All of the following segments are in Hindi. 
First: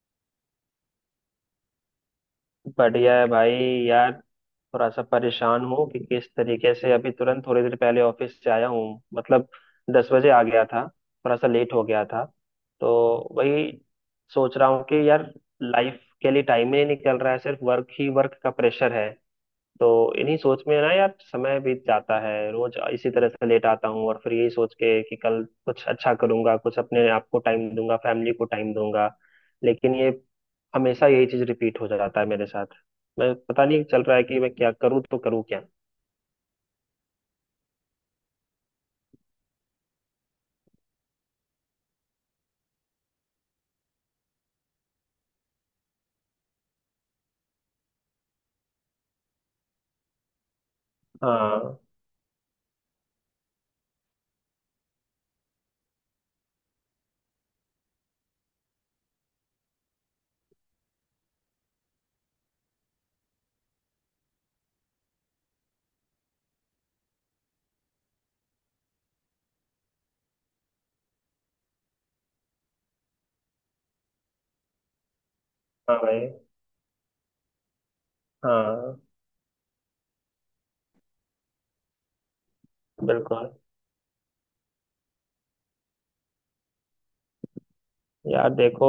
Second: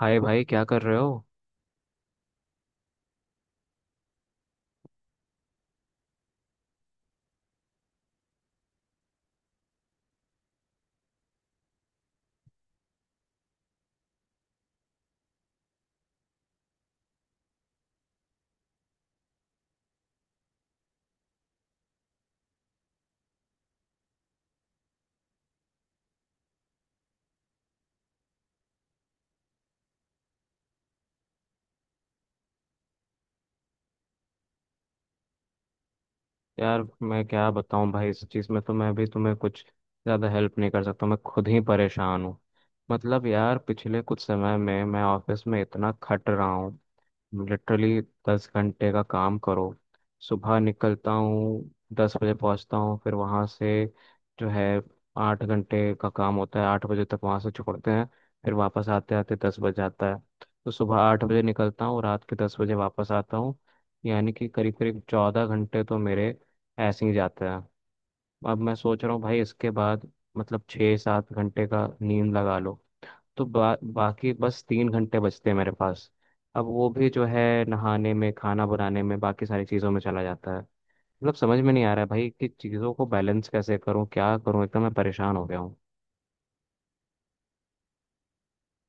हाय भाई, क्या कर रहे हो? बढ़िया है भाई। यार थोड़ा सा परेशान हूँ कि किस तरीके से अभी तुरंत थोड़ी देर पहले ऑफिस से आया हूँ मतलब 10 बजे आ गया था। थोड़ा सा लेट हो गया था तो वही सोच रहा हूँ कि यार लाइफ के लिए टाइम ही नहीं निकल रहा है, सिर्फ वर्क ही वर्क का प्रेशर है। तो इन्हीं सोच में ना यार समय बीत जाता है, रोज इसी तरह से लेट आता हूँ और फिर यही सोच के कि कल कुछ अच्छा करूंगा, कुछ अपने आप को टाइम दूंगा, फैमिली को टाइम दूंगा। लेकिन ये हमेशा यही चीज रिपीट हो जाता है मेरे साथ। मैं पता नहीं चल रहा है कि मैं क्या करूँ तो करूँ क्या। यार, मैं क्या बताऊं भाई। इस चीज़ में तो मैं भी तुम्हें कुछ ज़्यादा हेल्प नहीं कर सकता, मैं खुद ही परेशान हूँ। मतलब यार, पिछले कुछ समय में मैं ऑफिस में इतना खट रहा हूँ, लिटरली 10 घंटे का काम करो। सुबह निकलता हूँ, हाँ। 10 बजे पहुँचता हूँ, फिर वहाँ से जो है 8 घंटे का काम होता है, 8 बजे तक वहाँ से छोड़ते हैं। फिर वापस आते आते 10 बज जाता है। तो सुबह 8 बजे निकलता हूँ, रात के 10 बजे वापस आता हूँ, यानी कि करीब करीब 14 घंटे तो मेरे ऐसे ही जाते हैं। अब मैं सोच रहा हूँ भाई, इसके बाद मतलब 6-7 घंटे का नींद लगा लो, तो बाकी बस 3 घंटे बचते हैं मेरे हाँ पास। भाई। अब वो भी जो है नहाने में, खाना हाँ। बनाने में, बाकी सारी चीज़ों में चला जाता है। मतलब समझ में नहीं आ रहा है भाई कि चीज़ों को बैलेंस बिल्कुल। कैसे करूं, क्या करूं, एकदम मैं परेशान हो गया हूँ। यार देखो,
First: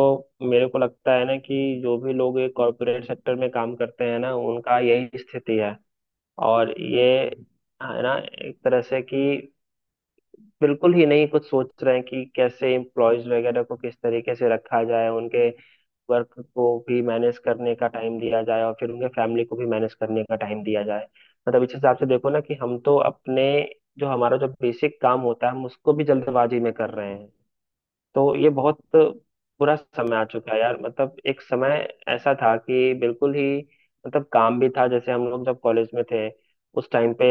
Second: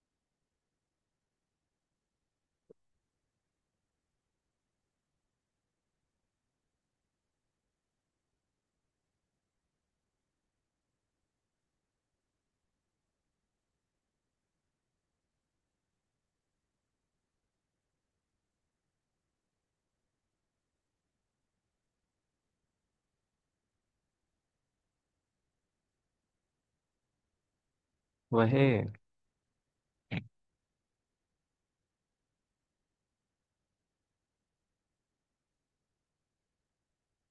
मेरे को लगता है ना कि जो भी लोग ये कॉरपोरेट सेक्टर में काम करते हैं ना उनका यही स्थिति है। और ये है ना, एक तरह से कि बिल्कुल ही नहीं कुछ सोच रहे हैं कि कैसे एम्प्लॉयज वगैरह को किस तरीके से रखा जाए, उनके वर्क को भी मैनेज करने का टाइम दिया जाए और फिर उनके फैमिली को भी मैनेज करने का टाइम दिया जाए। मतलब इस हिसाब से देखो ना कि हम तो अपने जो हमारा जो बेसिक काम होता है हम उसको भी जल्दबाजी में कर रहे हैं। तो ये बहुत वही, बुरा समय आ चुका है यार। मतलब एक समय ऐसा था कि बिल्कुल ही मतलब काम भी था, जैसे हम लोग जब कॉलेज में थे उस टाइम पे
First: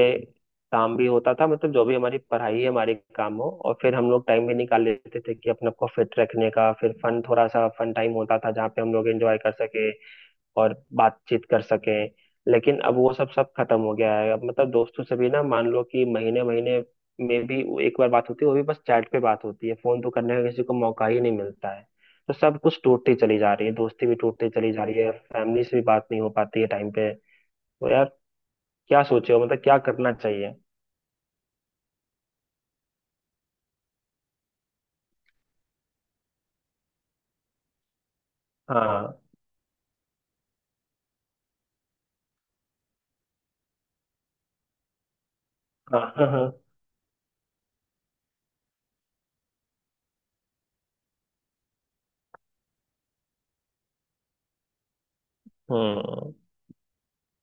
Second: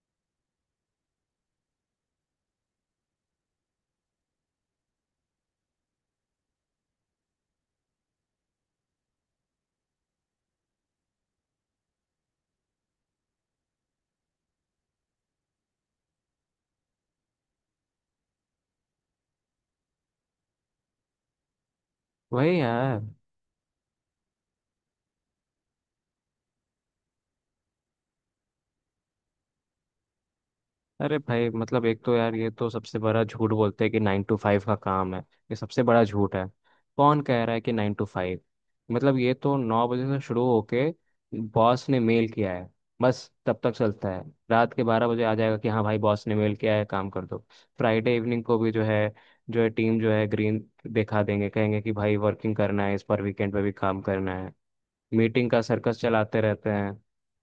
काम भी होता था, मतलब जो भी हमारी पढ़ाई है हमारे काम हो और फिर हम लोग टाइम भी निकाल लेते थे कि अपने आप को फिट रखने का, फिर फन थोड़ा सा फन टाइम होता था जहाँ पे हम लोग एंजॉय कर सके और बातचीत कर सके। लेकिन अब वो सब सब खत्म हो गया है। अब मतलब दोस्तों से भी ना मान लो कि महीने महीने में भी वो एक बार बात होती है, वो भी बस चैट पे बात होती है, फोन तो करने का किसी को मौका ही नहीं मिलता है। तो वही सब कुछ यार। टूटती चली जा रही है, दोस्ती भी टूटती चली जा रही है, फैमिली से भी बात नहीं हो पाती है टाइम पे। तो यार क्या सोचे हो, मतलब क्या करना चाहिए। अरे भाई, मतलब एक तो यार ये तो सबसे बड़ा झूठ बोलते हैं कि 9 टू 5 का काम है। ये सबसे बड़ा झूठ है। कौन कह रहा है कि 9 टू 5? मतलब हाँ ये तो 9 बजे से शुरू होके बॉस ने मेल किया है बस तब तक चलता है। रात के 12 बजे आ जाएगा कि हाँ भाई हाँ बॉस हाँ। ने हाँ। मेल किया है, काम कर दो। फ्राइडे इवनिंग को भी जो है टीम जो है ग्रीन दिखा देंगे, कहेंगे कि भाई वर्किंग करना है, इस पर वीकेंड पे भी काम करना है। मीटिंग का सर्कस हम्म। चलाते रहते हैं।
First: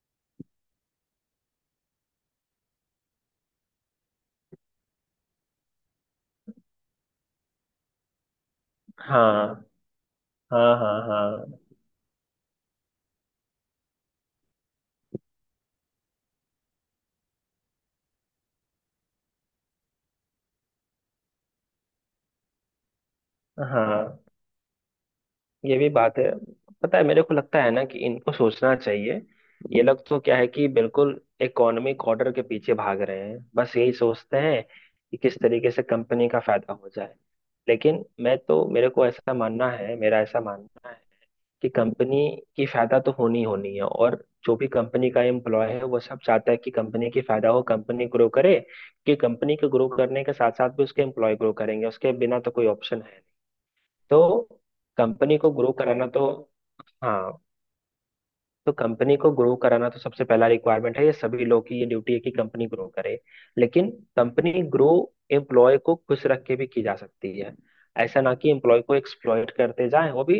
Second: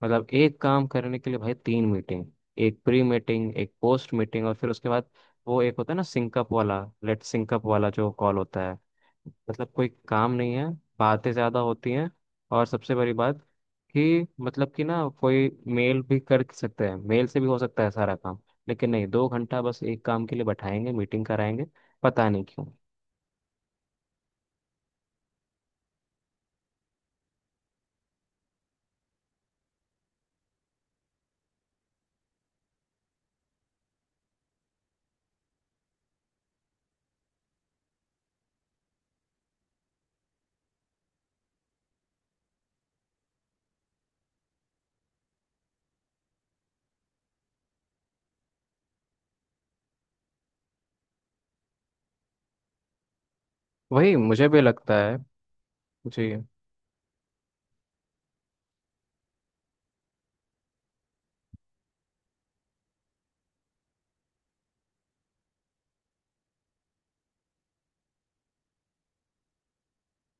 मतलब एक काम करने के लिए भाई 3 मीटिंग, एक प्री मीटिंग, एक पोस्ट मीटिंग, और फिर उसके बाद वो एक होता है ना सिंकअप वाला, लेट सिंकअप वाला जो कॉल होता है। हाँ मतलब कोई काम नहीं है, हाँ हाँ। बातें ज़्यादा हाँ। होती हैं। और सबसे बड़ी बात कि मतलब कि ना कोई मेल भी कर सकते हैं, मेल से भी हो सकता है सारा काम। लेकिन नहीं, 2 घंटा बस एक काम के लिए बैठाएंगे, मीटिंग कराएंगे, पता नहीं क्यों। हाँ ये भी बात है। पता है मेरे को लगता है ना कि इनको सोचना चाहिए। ये लोग तो क्या है कि बिल्कुल इकोनॉमिक ऑर्डर के पीछे भाग रहे हैं, बस यही सोचते हैं कि किस तरीके से कंपनी का फायदा हो जाए। लेकिन मैं तो, मेरे को ऐसा मानना है, मेरा ऐसा मानना है कि कंपनी की फायदा तो होनी ही होनी है, और जो भी कंपनी का एम्प्लॉय है वो सब चाहता है कि कंपनी की फायदा हो, कंपनी ग्रो करे। कि कंपनी को ग्रो करने के साथ साथ भी उसके एम्प्लॉय ग्रो करेंगे, उसके बिना तो कोई ऑप्शन है। वही, तो मुझे भी लगता है। कंपनी को ग्रो कराना तो, जी। हाँ, तो कंपनी को ग्रो कराना तो सबसे पहला रिक्वायरमेंट है, ये सभी लोग की ये ड्यूटी है कि कंपनी ग्रो करे। लेकिन कंपनी ग्रो एम्प्लॉय को खुश रख के भी की जा सकती है। ऐसा ना कि एम्प्लॉय को एक्सप्लॉइट करते जाएं, वो भी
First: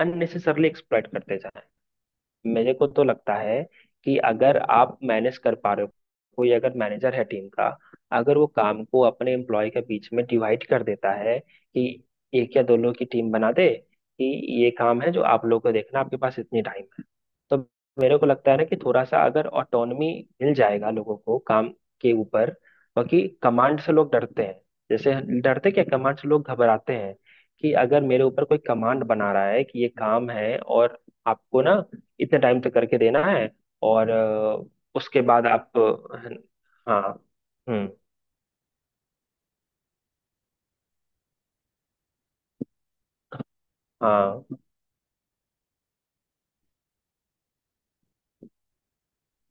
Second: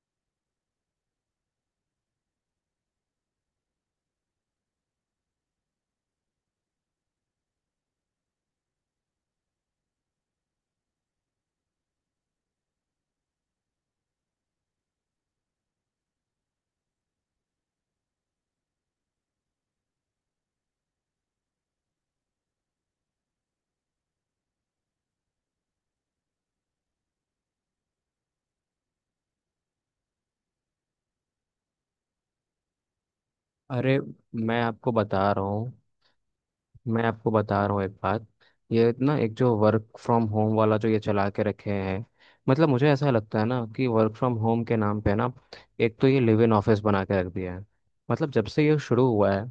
अननेसेसरली एक्सप्लॉइट करते जाएं। मेरे को तो लगता है कि अगर आप मैनेज कर पा रहे हो, कोई अगर मैनेजर है टीम का, अगर वो काम को अपने एम्प्लॉय के बीच में डिवाइड कर देता है कि एक या दो लोग की टीम बना दे कि ये काम है जो आप लोगों को देखना, आपके पास इतनी टाइम है, तो मेरे को लगता है ना कि थोड़ा सा अगर ऑटोनमी मिल जाएगा लोगों को काम के ऊपर। बाकी कमांड से लोग डरते हैं, जैसे डरते क्या, कमांड से लोग घबराते हैं कि अगर मेरे ऊपर कोई कमांड बना रहा है कि ये काम है और आपको ना इतने टाइम तक करके देना है। अरे, और मैं आपको उसके बता रहा बाद आप हूँ, हाँ। मैं आपको बता रहा हूँ हम्म। एक बात। ये ना एक जो वर्क फ्रॉम होम वाला जो ये चला के रखे हैं, मतलब मुझे ऐसा लगता है ना कि वर्क फ्रॉम हाँ। होम के नाम पे ना एक तो ये लिव इन ऑफिस बना के रख दिया है। मतलब जब से ये शुरू हुआ है,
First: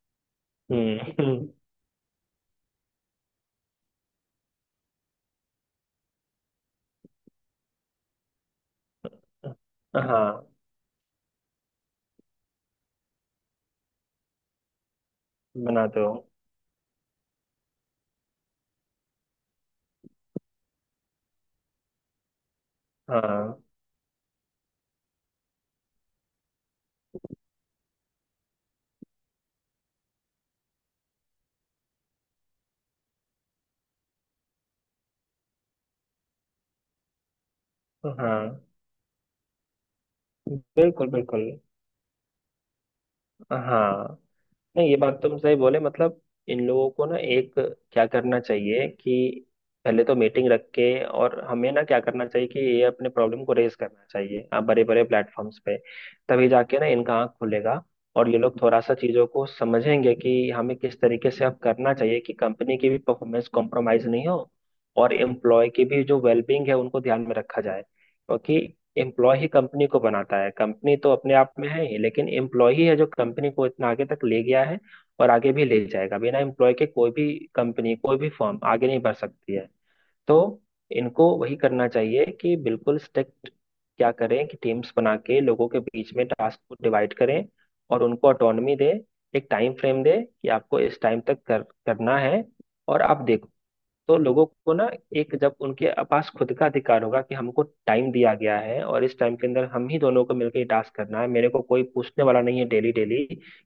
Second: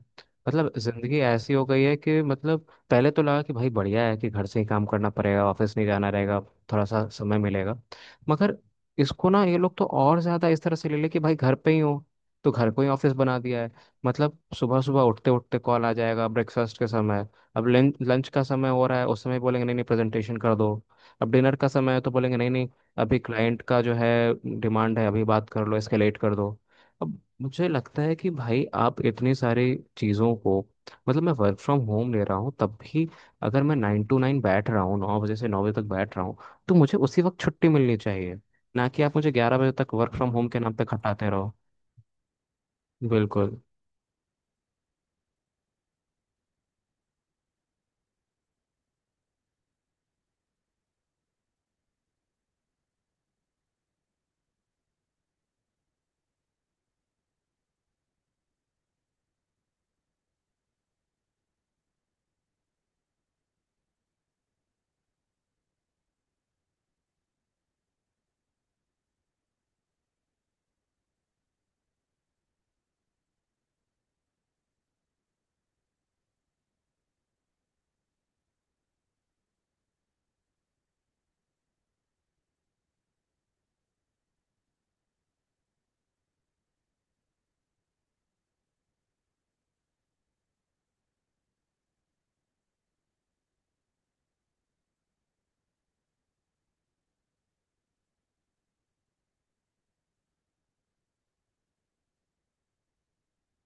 मतलब जिंदगी हम्म। ऐसी हो गई है कि मतलब पहले तो लगा कि भाई बढ़िया है कि घर से ही काम करना पड़ेगा, ऑफिस नहीं जाना रहेगा, थोड़ा सा समय मिलेगा। मगर इसको ना ये लोग तो और हाँ ज्यादा इस तरह से ले ले कि भाई घर पे ही हो, तो घर को ही ऑफिस बना दिया है। मतलब सुबह सुबह उठते उठते कॉल आ बनाते हो। जाएगा ब्रेकफास्ट के समय। अब लंच लंच का समय हो रहा है, उस समय बोलेंगे नहीं नहीं प्रेजेंटेशन कर दो। अब डिनर का समय है तो बोलेंगे नहीं नहीं, अभी हाँ क्लाइंट का जो है डिमांड है, अभी बात कर लो, इसके लेट कर दो। अब मुझे लगता है कि भाई आप इतनी सारी चीज़ों को, मतलब मैं वर्क फ्रॉम होम ले रहा हूँ तब भी, अगर मैं 9 टू 9 बैठ रहा हूँ, 9 बजे से 9 बजे तक बैठ रहा हूँ, तो मुझे उसी वक्त छुट्टी मिलनी चाहिए। हाँ। ना कि आप मुझे 11 बजे तक वर्क फ्रॉम होम के नाम पे बिल्कुल खटाते बिल्कुल। रहो। बिल्कुल। हाँ। नहीं ये बात तुम सही बोले, मतलब इन लोगों को ना एक क्या करना चाहिए कि पहले तो मीटिंग रख के, और हमें ना क्या करना चाहिए कि ये अपने प्रॉब्लम को रेज करना चाहिए आप बड़े बड़े प्लेटफॉर्म्स पे, तभी जाके ना इनका आँख खुलेगा और ये लोग थोड़ा सा चीजों को समझेंगे कि हमें किस तरीके से अब करना चाहिए कि कंपनी की भी परफॉर्मेंस कॉम्प्रोमाइज नहीं हो और एम्प्लॉय की भी जो वेलबींग है उनको ध्यान में रखा जाए। एम्प्लॉय ही कंपनी को बनाता है, कंपनी तो अपने आप में है ही, लेकिन एम्प्लॉय ही है जो कंपनी को इतना आगे तक ले गया है और आगे भी ले जाएगा, बिना एम्प्लॉय के कोई भी कंपनी कोई भी फर्म आगे नहीं बढ़ सकती है। तो इनको वही करना चाहिए कि बिल्कुल स्ट्रिक्ट, क्या करें कि टीम्स बना के लोगों के बीच में टास्क को डिवाइड करें और उनको ऑटोनमी दें, एक टाइम फ्रेम दें कि आपको इस टाइम तक करना है। और आप देखो तो लोगों को ना, एक जब उनके पास खुद का अधिकार होगा कि हमको टाइम दिया गया है और इस टाइम के अंदर हम ही दोनों को मिलकर ये टास्क करना है, मेरे को कोई पूछने वाला नहीं है डेली डेली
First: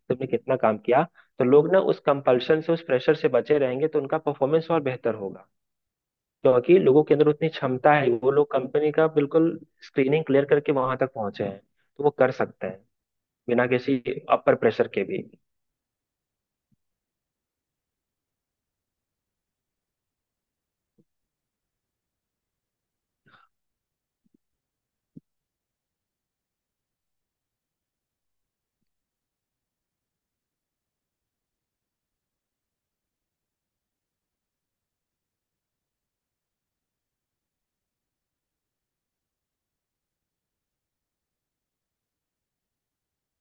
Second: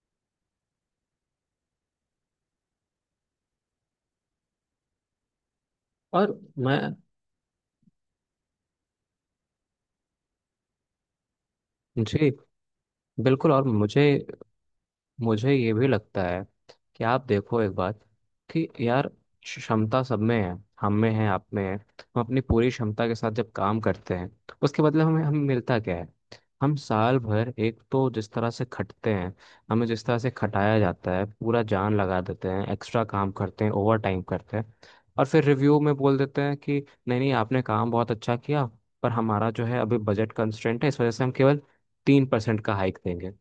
तुमने कितना काम किया, तो लोग ना उस कंपल्शन से उस प्रेशर से बचे रहेंगे तो उनका परफॉर्मेंस और बेहतर होगा, और क्योंकि मैं, लोगों के अंदर उतनी क्षमता है। वो लोग कंपनी का बिल्कुल स्क्रीनिंग क्लियर करके वहां तक पहुंचे हैं तो वो जी कर सकते हैं बिल्कुल। और बिना मुझे किसी अपर प्रेशर के भी। मुझे ये भी लगता है कि आप देखो एक बात कि यार, क्षमता सब में है, हम में है, आप में है। हम अपनी पूरी क्षमता के साथ जब काम करते हैं, उसके बदले हमें हमें मिलता क्या है? हम साल भर एक तो जिस तरह से खटते हैं, हमें जिस तरह से खटाया जाता है, पूरा जान लगा देते हैं, एक्स्ट्रा काम करते हैं, ओवर टाइम करते हैं। और फिर रिव्यू में बोल देते हैं कि नहीं नहीं आपने काम बहुत अच्छा किया, पर हमारा जो है अभी बजट कंस्ट्रेंट है, इस वजह से हम केवल 3% का हाइक देंगे।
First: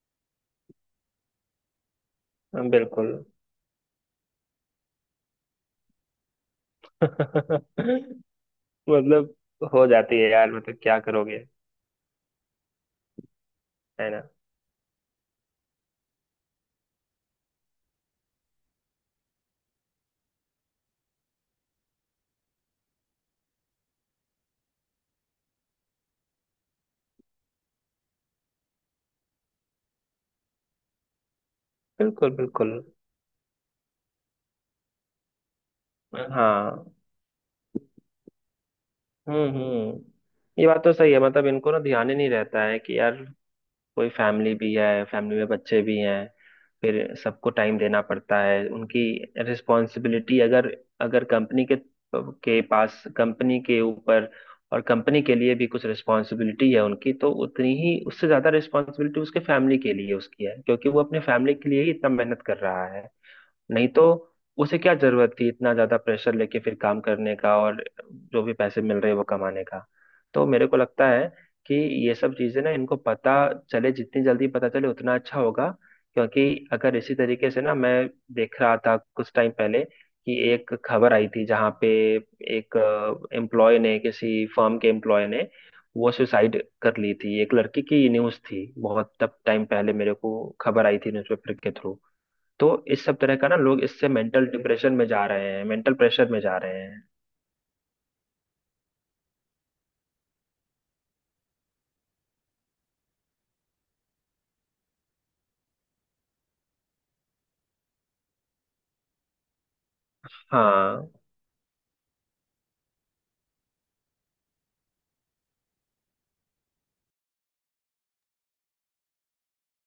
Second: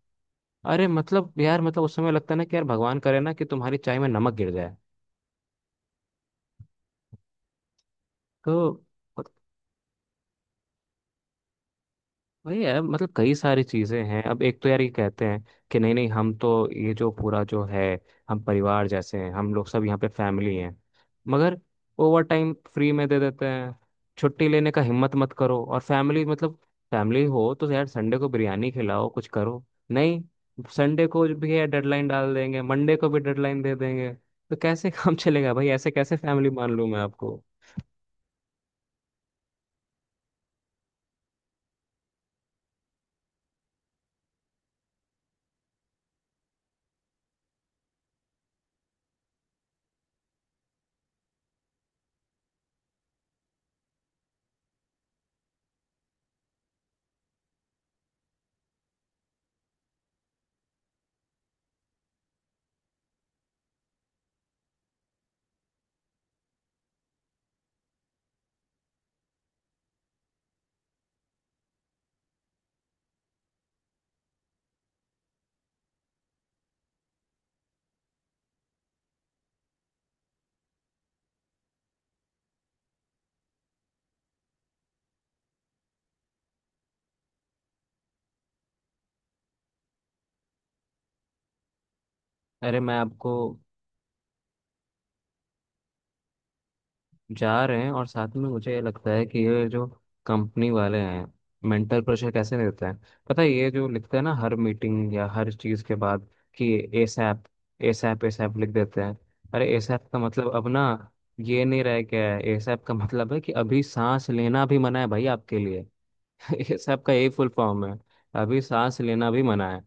अरे मतलब यार, मतलब उस समय लगता है ना कि यार हाँ, भगवान बिल्कुल। करे ना कि तुम्हारी चाय में नमक गिर जाए। तो मतलब हो जाती है यार, मतलब क्या करोगे। वही है, मतलब कई सारी चीजें है हैं। ना। अब एक तो यार ये कहते हैं कि नहीं नहीं हम तो ये जो पूरा जो है हम परिवार जैसे हैं, हम लोग सब यहाँ पे फैमिली हैं। मगर ओवर टाइम फ्री में दे देते हैं, छुट्टी लेने का हिम्मत मत करो। और फैमिली मतलब, फैमिली हो तो यार संडे को बिरयानी खिलाओ, कुछ करो। नहीं, संडे को भी है डेडलाइन बिल्कुल डाल देंगे, बिल्कुल। मंडे को भी डेडलाइन दे देंगे, तो कैसे काम चलेगा भाई? ऐसे कैसे फैमिली मान लूं हाँ। मैं आपको? हम्म। ये बात तो सही है, मतलब इनको ना ध्यान ही नहीं रहता है कि यार कोई फैमिली भी है, फैमिली में बच्चे भी हैं, फिर सबको टाइम देना पड़ता है। उनकी रिस्पॉन्सिबिलिटी अगर, अगर कंपनी के पास, कंपनी के ऊपर और कंपनी के लिए भी कुछ रिस्पॉन्सिबिलिटी है उनकी, तो उतनी ही उससे ज्यादा रिस्पॉन्सिबिलिटी उसके फैमिली के लिए उसकी है, क्योंकि वो अपने फैमिली के लिए ही इतना मेहनत कर रहा है। नहीं तो उसे क्या जरूरत थी इतना ज्यादा प्रेशर लेके फिर काम करने का और जो भी पैसे मिल रहे हैं वो कमाने का। तो मेरे को लगता है कि ये सब चीजें ना इनको पता चले, जितनी जल्दी पता चले उतना अच्छा होगा। क्योंकि अगर इसी तरीके से ना, मैं देख रहा था कुछ टाइम पहले कि एक खबर आई थी जहाँ पे एक एम्प्लॉय ने, किसी फर्म के एम्प्लॉय ने वो सुसाइड कर ली थी, एक लड़की की न्यूज़ थी, बहुत तब टाइम पहले मेरे को खबर आई थी न्यूज़पेपर के थ्रू। तो अरे मैं इस सब आपको तरह का ना लोग इससे मेंटल डिप्रेशन में जा रहे हैं, मेंटल प्रेशर में जा रहे हैं। जा रहे हैं, और साथ में मुझे ये लगता है कि ये जो कंपनी वाले हैं, मेंटल प्रेशर कैसे देते हैं, पता है? ये जो लिखते हैं ना हर मीटिंग या हर चीज़ के बाद कि एसएप एसएप एसएप लिख देते हैं। अरे एसएप का मतलब अब ना हाँ। ये नहीं रह गया है। एसएप का मतलब है कि अभी सांस लेना भी मना है भाई आपके लिए। एसएप का यही फुल फॉर्म है, अभी सांस लेना भी मना है।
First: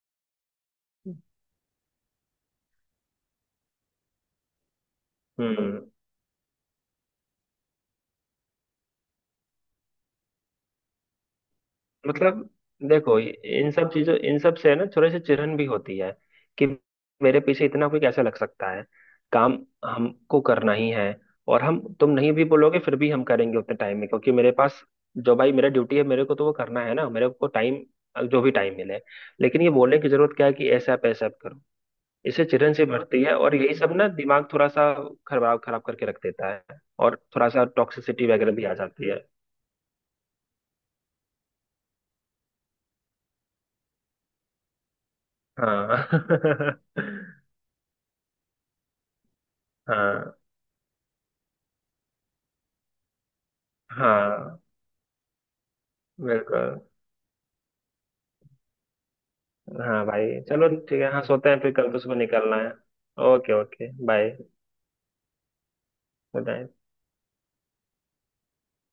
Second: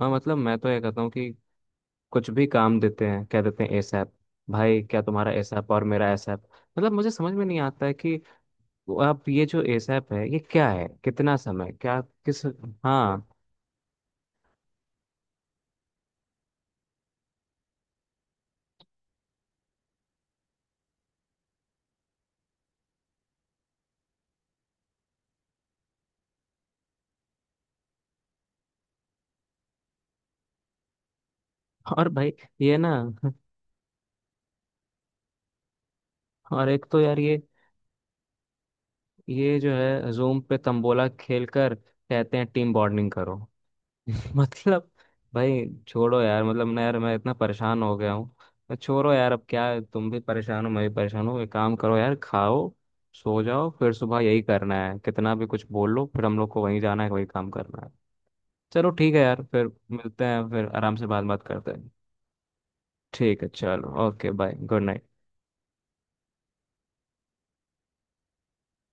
हाँ, मतलब मैं तो ये कहता हूँ कि कुछ भी काम देते हैं कह देते हैं एसएप। भाई, क्या तुम्हारा एसएप हम्म। और मेरा एसएप? मतलब मुझे समझ में नहीं आता है कि वो आप ये जो एसएप है ये क्या है, कितना समय, क्या, किस? मतलब देखो हाँ। ये- इन सब चीजों इन सब से है ना थोड़ी सी चिढ़न भी होती है कि मेरे पीछे इतना कोई कैसे लग सकता है। काम हमको करना ही है, और हम तुम नहीं भी बोलोगे फिर भी हम करेंगे उतने टाइम में, क्योंकि मेरे पास जो भाई मेरा ड्यूटी है मेरे को तो वो करना है ना, मेरे को टाइम, जो भी टाइम मिले। लेकिन ये बोलने की जरूरत क्या है कि ऐसा आप करो। और भाई इसे चिड़न ये से ना, बढ़ती है और यही सब ना दिमाग थोड़ा सा खराब खराब करके रख देता और है एक तो और यार ये थोड़ा सा टॉक्सिसिटी वगैरह भी आ जाती है। ये जो है जूम पे तंबोला खेलकर कहते हैं टीम बॉन्डिंग करो। मतलब भाई छोड़ो यार, मतलब हाँ। ना यार मैं इतना परेशान हो गया हूँ। मैं छोड़ो यार, अब क्या है, तुम भी हाँ परेशान हो, मैं भी परेशान हूँ। एक काम करो यार, खाओ, सो जाओ। फिर सुबह यही हाँ। करना है, कितना भी कुछ बोल लो फिर हम लोग को बिल्कुल। वहीं जाना है, वही काम करना है। चलो ठीक है यार, फिर हाँ मिलते भाई हैं, फिर चलो आराम ठीक से है, हाँ बात बात सोते हैं करते फिर कल हैं। तो सुबह निकलना है। ठीक है, ओके चलो, okay okay bye bye, good night. Good night.